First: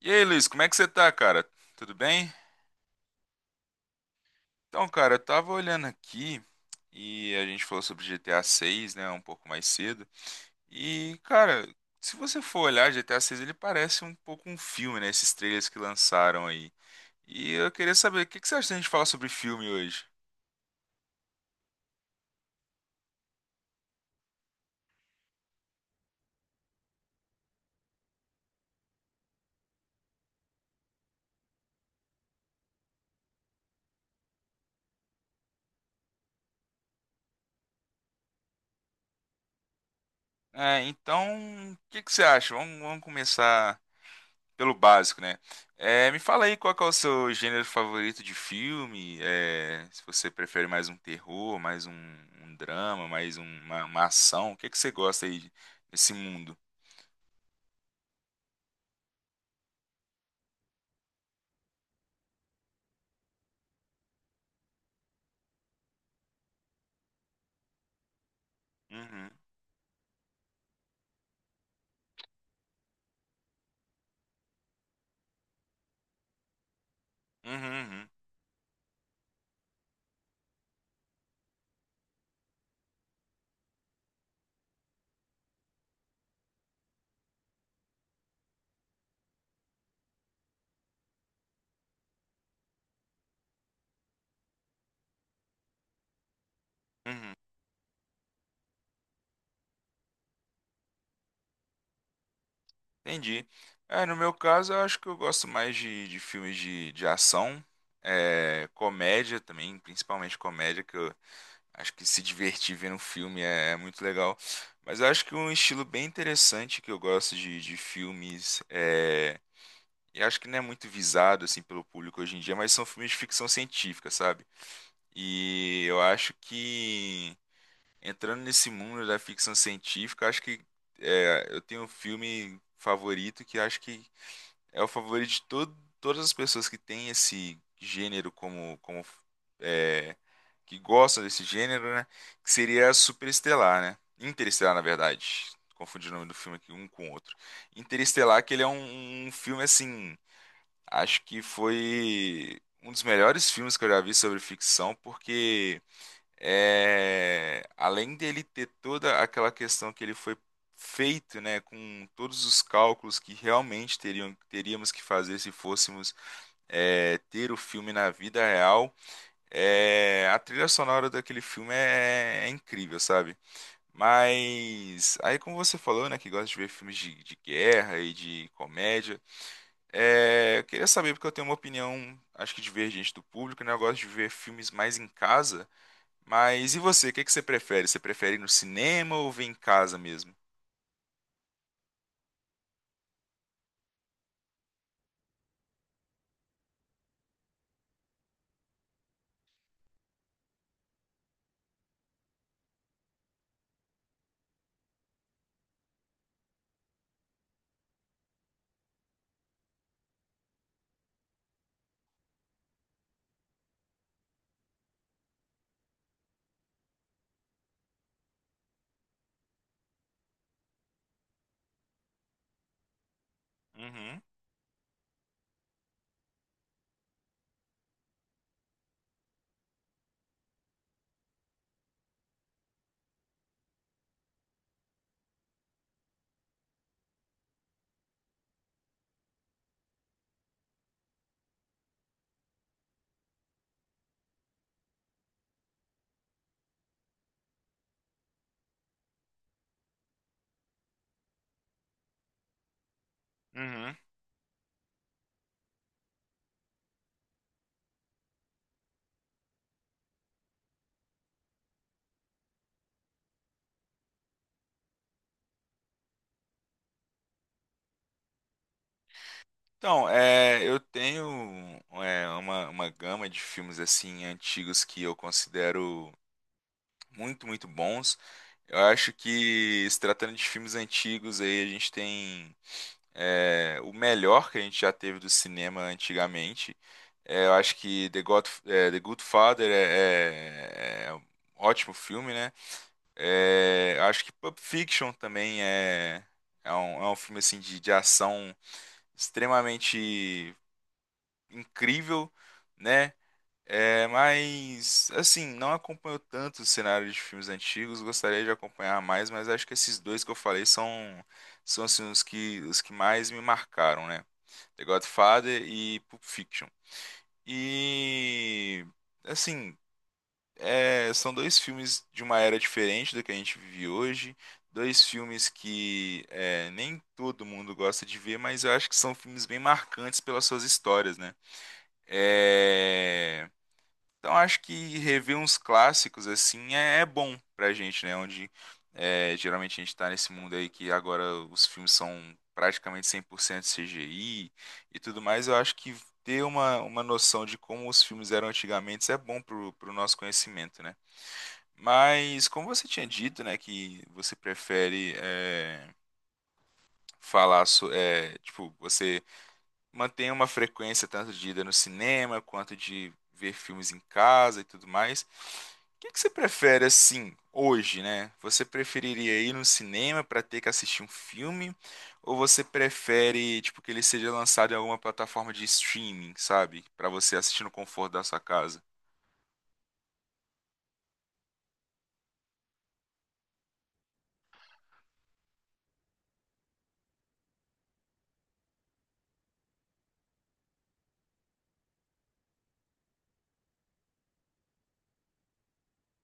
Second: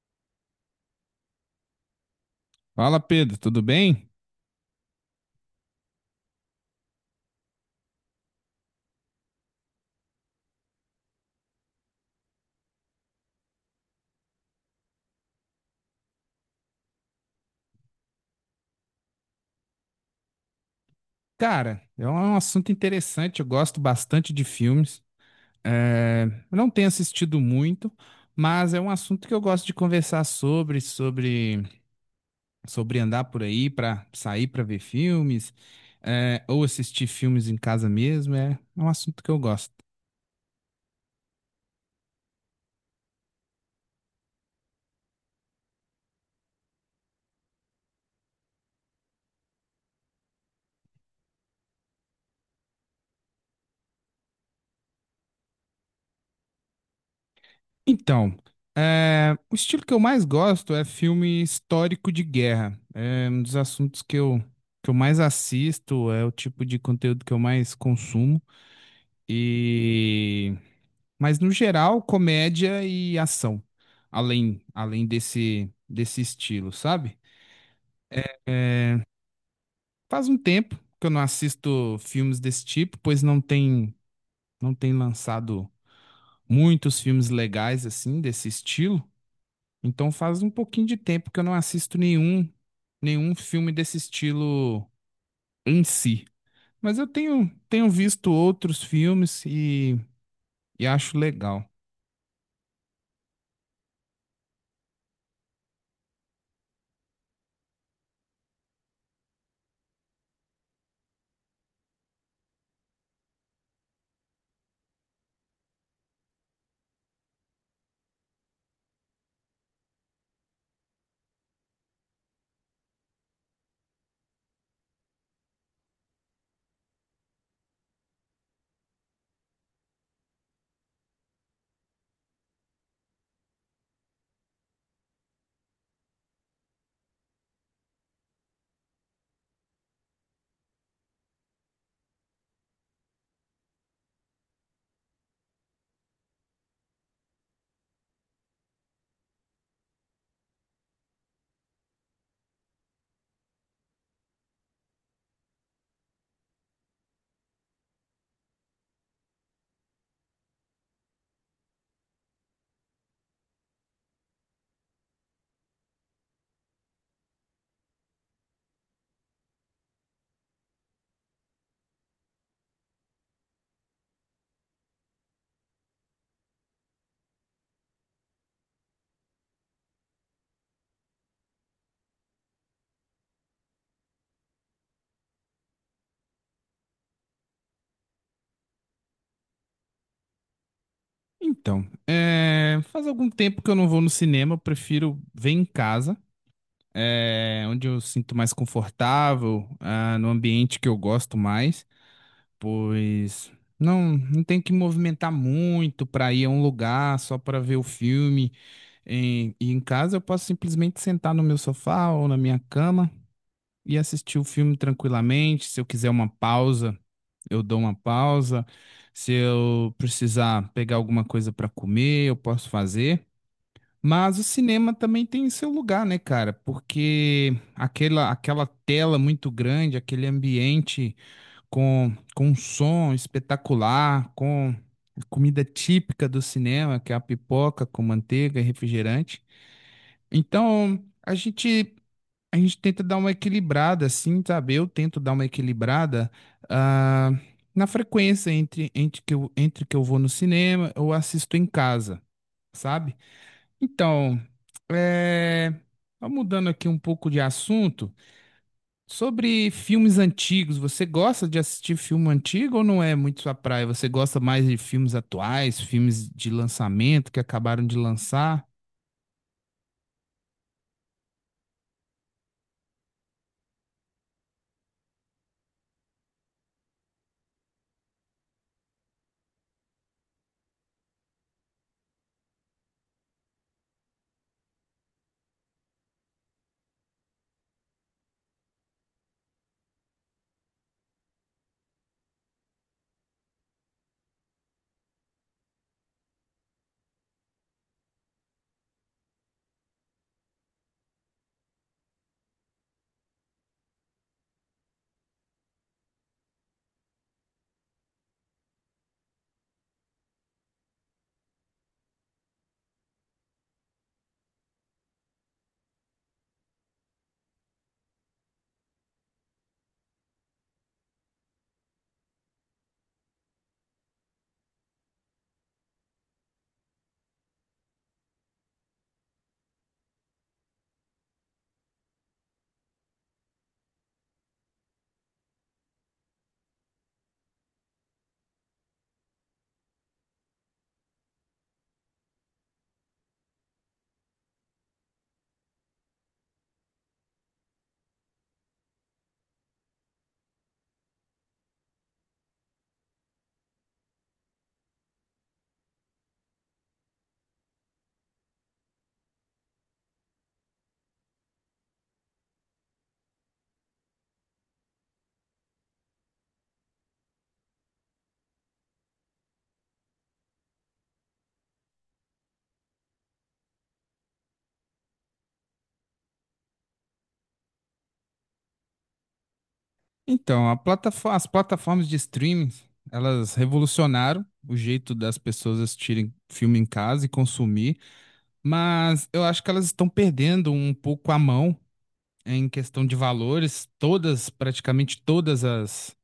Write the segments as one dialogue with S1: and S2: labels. S1: E aí, Luiz, como é que você tá, cara? Tudo bem?
S2: Fala, Pedro, tudo bem?
S1: Então, cara, eu tava olhando aqui e a gente falou sobre GTA 6, né, um pouco mais cedo. E, cara, se você for olhar GTA 6, ele parece um pouco um filme, né, esses trailers que lançaram aí. E eu queria saber, o que que você acha da gente falar sobre filme hoje?
S2: Cara, é um assunto interessante, eu gosto bastante de filmes. É, eu não tenho assistido muito, mas é um assunto que eu gosto de conversar sobre andar por aí para sair para ver filmes, ou assistir filmes em casa mesmo, é um assunto que eu gosto.
S1: É, então, o que que você acha? Vamos começar pelo básico, né? Me fala aí qual que é o seu gênero favorito de filme. Se você prefere mais um terror, um drama, uma ação. O que é que você gosta aí desse mundo?
S2: Então, é, o estilo que eu mais gosto é filme histórico de guerra. É um dos assuntos que eu mais assisto, é o tipo de conteúdo que eu mais consumo.
S1: Uhum,
S2: E... Mas, no geral, comédia e ação, além desse estilo, sabe?
S1: uhum, uhum,
S2: Faz um tempo que eu não assisto filmes desse tipo, pois não tem lançado muitos filmes legais assim desse estilo. Então faz um pouquinho de tempo que eu não assisto nenhum filme desse estilo em si. Mas eu
S1: uhum.
S2: tenho visto outros filmes e acho legal.
S1: Entendi. É, no meu caso, eu acho que eu gosto mais de filmes de ação, é, comédia também, principalmente comédia, que eu acho que se divertir vendo um filme é, é muito legal. Mas eu acho que um estilo bem interessante que eu gosto de filmes, é, e acho que não é muito visado assim pelo público hoje em dia, mas são filmes de ficção científica, sabe? E eu acho que entrando nesse mundo da ficção científica, acho que é, eu tenho um filme favorito que acho que é o favorito de todas as pessoas que têm esse gênero como, como é, que gostam desse gênero, né? Que seria Superestelar, né? Interestelar, na verdade. Confundi o nome do filme aqui um com o outro. Interestelar, que ele é um, um filme assim, acho que foi um dos melhores filmes que eu já vi sobre ficção, porque é, além dele ter toda aquela questão que ele foi feito, né, com todos os cálculos que realmente teríamos que fazer se fôssemos é, ter o filme na vida real, é, a trilha sonora daquele filme é, é incrível, sabe? Mas aí, como você falou, né, que gosta de ver filmes de guerra e de comédia, é, eu queria saber porque eu tenho uma opinião, acho que divergente do público, né? Eu gosto de ver filmes mais em casa. Mas e você? O que que você prefere? Você prefere ir no cinema ou ver em casa mesmo?
S2: Então, é, faz algum tempo que eu não vou no cinema, eu prefiro ver em casa, é, onde eu sinto mais confortável, ah, no ambiente que eu gosto mais. Pois não tem que movimentar muito para ir a um lugar só para ver o filme. E em casa eu posso simplesmente sentar no meu sofá ou na minha cama e assistir o filme tranquilamente. Se eu quiser uma pausa, eu dou uma pausa. Se eu precisar pegar alguma coisa para comer, eu posso fazer.
S1: Uhum,
S2: Mas o cinema também tem seu lugar, né, cara? Porque aquela tela muito grande, aquele ambiente com um som espetacular, com a comida típica do cinema, que é a pipoca com manteiga e refrigerante. Então, a gente tenta dar uma equilibrada, assim, sabe? Eu tento dar uma equilibrada ah, na frequência entre que eu vou no cinema ou assisto em casa, sabe?
S1: uhum.
S2: Então, é, só mudando aqui um pouco de assunto. Sobre filmes antigos, você gosta de assistir filme antigo ou não é muito sua praia? Você gosta mais de filmes atuais, filmes de lançamento que acabaram de lançar?
S1: Então, é, eu tenho é, uma gama de filmes assim antigos que eu considero muito, muito bons. Eu acho que se tratando de filmes antigos aí a gente tem é, o melhor que a gente já teve do cinema antigamente. É, eu acho que The Good Father é um ótimo filme, né? É, acho que Pulp Fiction também é, é um filme assim de ação extremamente incrível, né? É, mas assim, não acompanho tanto o cenário de filmes antigos, gostaria de acompanhar mais, mas acho que esses dois que eu falei são, são assim, os que mais me marcaram, né? The Godfather e Pulp Fiction. E assim, é, são dois filmes de uma era diferente do que a gente vive hoje. Dois filmes que é, nem todo mundo gosta de ver, mas eu acho que são filmes bem marcantes pelas suas histórias, né? É, então acho que rever uns clássicos assim é, é bom pra gente, né? Onde é, geralmente a gente tá nesse mundo aí que agora os filmes são praticamente 100% CGI e tudo mais. Eu acho que ter uma noção de como os filmes eram antigamente é bom pro, pro nosso conhecimento, né? Mas como você tinha dito, né, que você prefere é, falar, so, é, tipo, você mantém uma frequência tanto de ida no cinema quanto de ver filmes em casa e tudo mais. O que é que você prefere assim hoje, né? Você preferiria ir no cinema para ter que assistir um filme ou você prefere, tipo, que ele seja lançado em alguma plataforma de streaming, sabe, para você assistir no conforto da sua casa?
S2: Então, as plataformas de streaming, elas revolucionaram o jeito das pessoas assistirem filme em casa e consumir, mas eu acho que elas estão perdendo um pouco a mão em questão de valores. Todas, praticamente todas as,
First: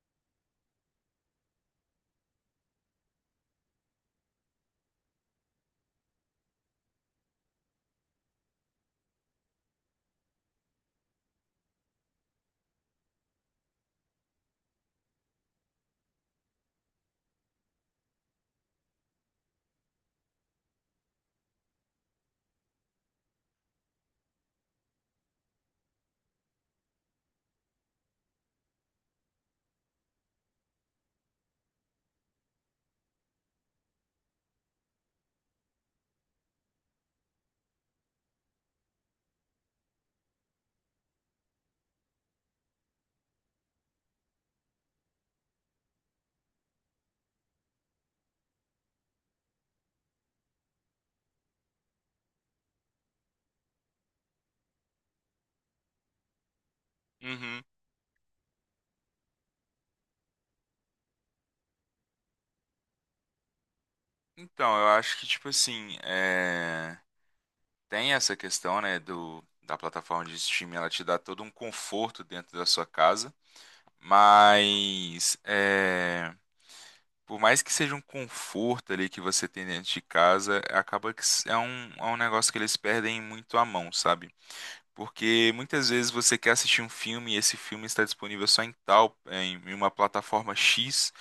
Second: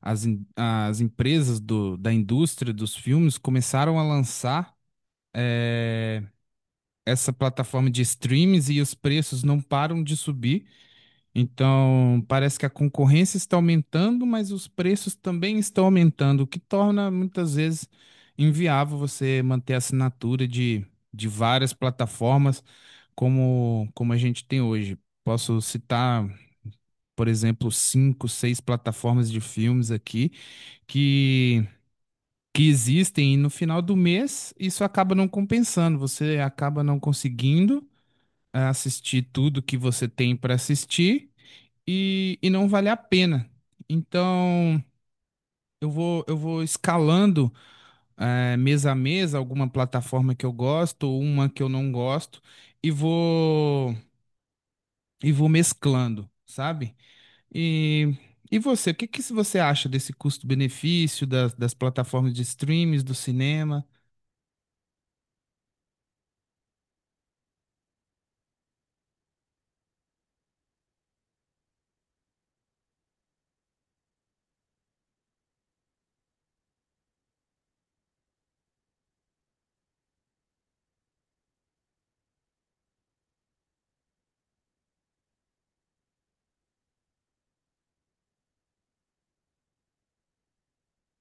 S2: as, em- as empresas da indústria dos filmes começaram a lançar é, essa plataforma de streams e os preços não param de subir. Então, parece que a concorrência está aumentando, mas os preços também estão aumentando, o que torna muitas vezes inviável você manter a assinatura de várias plataformas como a gente tem hoje. Posso citar, por exemplo, cinco, seis plataformas de filmes aqui que que existem e no final do mês isso acaba não compensando, você acaba não conseguindo assistir tudo que você tem para assistir e não vale a pena. Então eu vou escalando mês a mês alguma plataforma que eu gosto, uma que eu não gosto e vou e vou mesclando, sabe?
S1: Uhum.
S2: E E você, o que que você acha desse custo-benefício das, das plataformas de streams, do cinema?
S1: Então, eu acho que tipo assim, é... Tem essa questão, né, do, da plataforma de streaming, ela te dá todo um conforto dentro da sua casa, mas é, por mais que seja um conforto ali que você tem dentro de casa, acaba que é um negócio que eles perdem muito a mão, sabe? Porque muitas vezes você quer assistir um filme e esse filme está disponível só em tal, em uma plataforma X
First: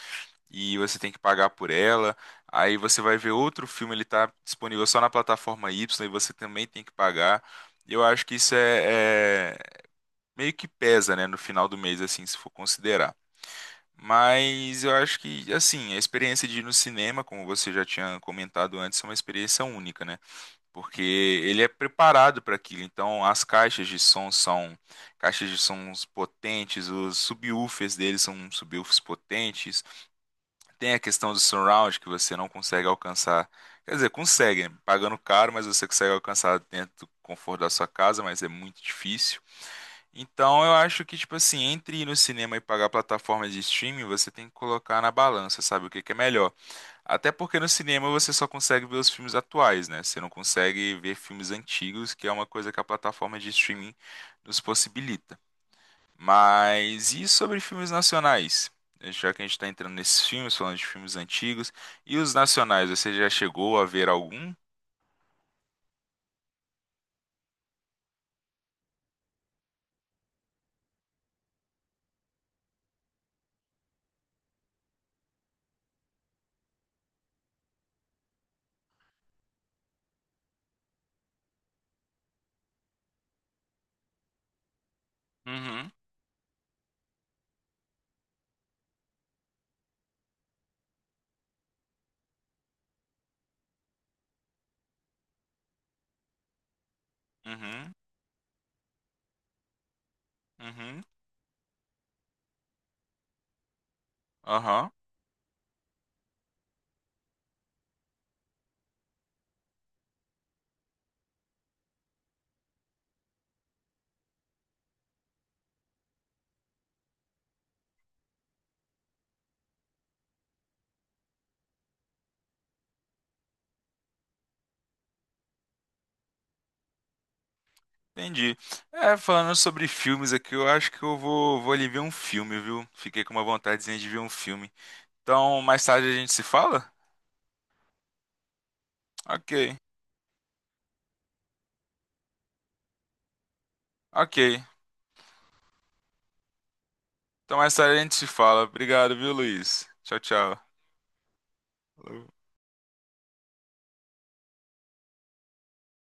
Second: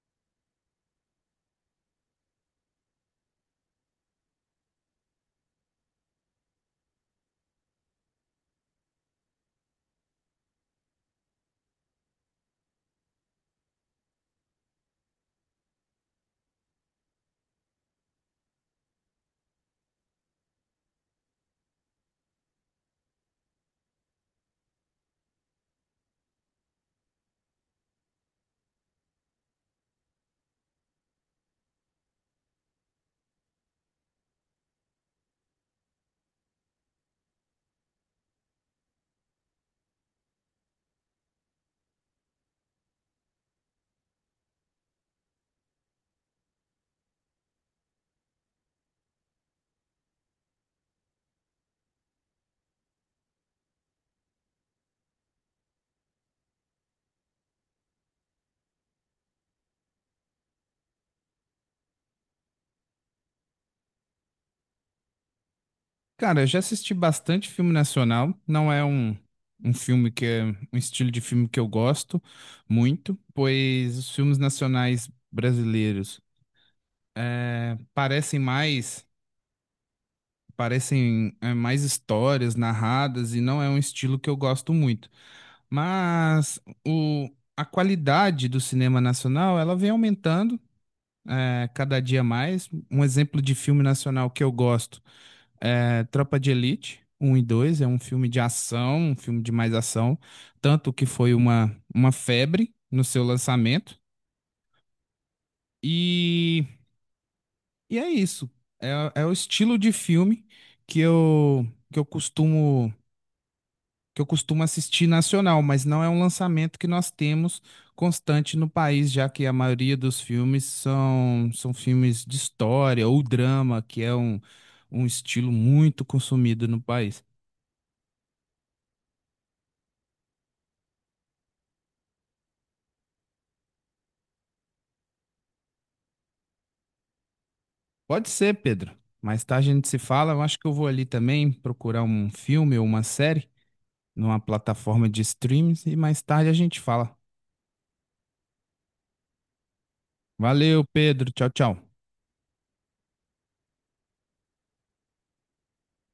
S1: e você tem que pagar por ela. Aí você vai ver outro filme, ele está disponível só na plataforma Y e você também tem que pagar. Eu acho que isso meio que pesa, né, no final do mês, assim, se for considerar. Mas eu acho que, assim, a experiência de ir no cinema, como você já tinha comentado antes, é uma experiência única, né? Porque ele é preparado para aquilo. Então, as caixas de som são caixas de sons potentes, os subwoofers deles são subwoofers potentes. Tem a questão do surround que você não consegue alcançar. Quer dizer, consegue, né? Pagando caro, mas você consegue alcançar dentro do conforto da sua casa, mas é muito difícil. Então, eu acho que, tipo assim, entre ir no cinema e pagar plataformas de streaming, você tem que colocar na balança, sabe? O que que é melhor? Até porque no cinema você só consegue ver os filmes atuais, né? Você não consegue ver filmes antigos, que é uma coisa que a plataforma de streaming nos possibilita. Mas e sobre filmes nacionais? Já que a gente está entrando nesses filmes, falando de filmes antigos, e os nacionais, você já chegou a ver algum?
S2: Cara, eu já assisti bastante filme nacional. Não é um filme que é um estilo de filme que eu gosto muito, pois os filmes nacionais brasileiros eh, parecem mais histórias narradas e não é um estilo que eu gosto muito.
S1: Uhum,
S2: Mas o, a qualidade do cinema nacional ela vem aumentando cada dia mais. Um exemplo de filme nacional que eu gosto. É, Tropa de Elite 1 e 2, é
S1: uhum,
S2: um filme de ação, um filme de mais ação, tanto
S1: uhum,
S2: que foi uma febre no seu lançamento.
S1: aham,
S2: E, e é isso. É, é o estilo de filme que eu, que eu costumo que eu costumo assistir nacional, mas não é um lançamento que nós temos constante no país, já que a maioria dos filmes são, são filmes de história ou drama, que é um, um estilo muito consumido no país.
S1: entendi. É, falando sobre filmes aqui, eu acho que eu vou ali ver um filme, viu? Fiquei com uma vontadezinha de ver um filme. Então, mais tarde a gente se fala?
S2: Pode ser, Pedro. Mais
S1: Ok.
S2: tarde a gente se fala. Eu acho que eu vou ali também procurar um filme ou uma série numa
S1: Ok.
S2: plataforma de streams e mais tarde a gente fala.
S1: Então mais tarde a gente se fala. Obrigado, viu, Luiz? Tchau, tchau.
S2: Valeu, Pedro. Tchau, tchau.
S1: Falou.